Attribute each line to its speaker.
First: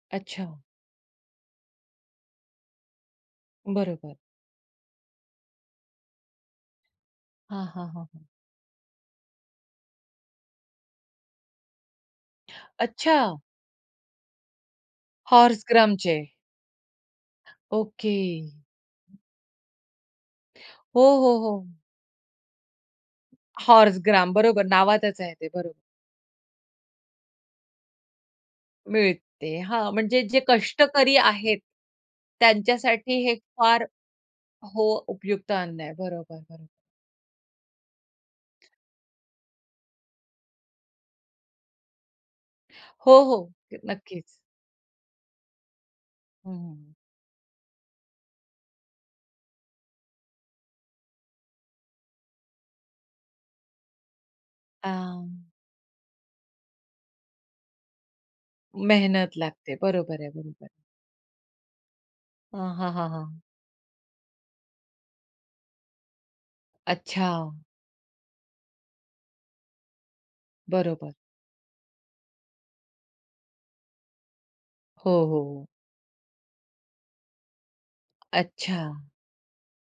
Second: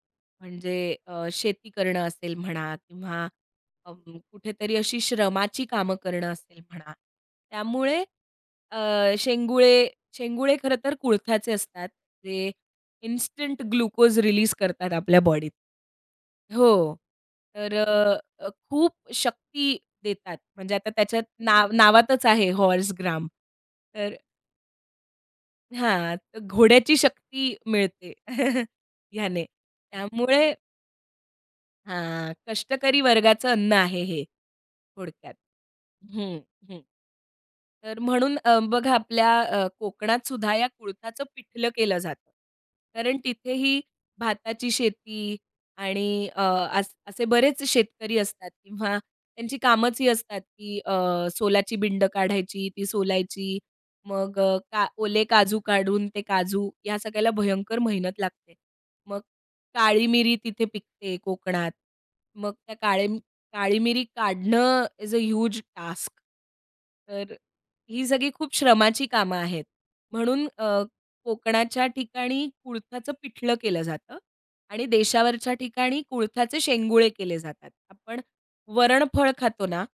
Speaker 1: अच्छा.
Speaker 2: म्हणजे अ, शेती करणं असेल म्हणा किंवा अ,
Speaker 1: बरोबर.
Speaker 2: कुठेतरी अशी श्रमाची कामं करणं असेल म्हणा.
Speaker 1: हां, हां,
Speaker 2: त्यामुळे
Speaker 1: हां, हां.
Speaker 2: अ, शेंगुळे शेंगुळे खरंतर कुळथ्याचे असतात. जे
Speaker 1: अच्छा!
Speaker 2: इन्स्टंट ग्लुकोज रिलीज करतात आपल्या बॉडीत.
Speaker 1: हॉर्स ग्रामचे.
Speaker 2: हो. तर
Speaker 1: ओके.
Speaker 2: अ, अ, खूप शक्ती देतात. म्हणजे आता
Speaker 1: हो,
Speaker 2: त्याच्यात
Speaker 1: हो,
Speaker 2: नाव
Speaker 1: हो.
Speaker 2: नावातच आहे हॉर्स ग्राम.
Speaker 1: हॉर्स
Speaker 2: तर
Speaker 1: ग्राम, बरोबर. नावातच आहे ते. बरोबर.
Speaker 2: हां. तर घोड्याची शक्ती मिळते हयाने.
Speaker 1: मिळते. हां, म्हणजे जे
Speaker 2: त्यामुळे
Speaker 1: कष्टकरी आहेत.
Speaker 2: हां. कष्टकरी
Speaker 1: त्यांच्यासाठी हे
Speaker 2: वर्गाचं अन्न
Speaker 1: फार
Speaker 2: आहे हे
Speaker 1: हो,
Speaker 2: थोडक्यात.
Speaker 1: उपयुक्त अन्न आहे.
Speaker 2: हं,
Speaker 1: बरोबर, बरोबर.
Speaker 2: हं, तर म्हणून अ, बघा, आपल्या अ, कोकणातसुद्धा या कुळथाचं पिठलं केलं जातं, कारण
Speaker 1: हो, हो.
Speaker 2: तिथेही
Speaker 1: नक्कीच.
Speaker 2: भाताची शेती आणि अ,
Speaker 1: हं.
Speaker 2: अस असे बरेच शेतकरी असतात किंवा त्यांची कामंचं ही असतात की अ, सोलाची बिंड काढायची, ती सोलायची, मग अ, का
Speaker 1: आ
Speaker 2: ओले काजू काढून ते काजू या सगळ्याला भयंकर मेहनत लागते. मग
Speaker 1: मेहनत लागते.
Speaker 2: काळी
Speaker 1: बरोबर आहे,
Speaker 2: मिरी
Speaker 1: बरोबर
Speaker 2: तिथे
Speaker 1: आहे.
Speaker 2: पिकते कोकणात. मग
Speaker 1: हं,
Speaker 2: त्या
Speaker 1: हां,
Speaker 2: काळे
Speaker 1: हां, हां.
Speaker 2: काळी मिरी काढणं इज अ ह्यूज टास्क. तर अ,
Speaker 1: अच्छा.
Speaker 2: ही सगळी खूप श्रमाची कामं आहेत. म्हणून अ,
Speaker 1: बरोबर.
Speaker 2: कोकणाच्या ठिकाणी कुळथाचं पिठलं केलं जातं आणि
Speaker 1: हो,
Speaker 2: देशावरच्या
Speaker 1: हो.
Speaker 2: ठिकाणी कुळथाचे शेंगुळे केले जातात. आपण
Speaker 1: अच्छा.
Speaker 2: वरण फळ खातो ना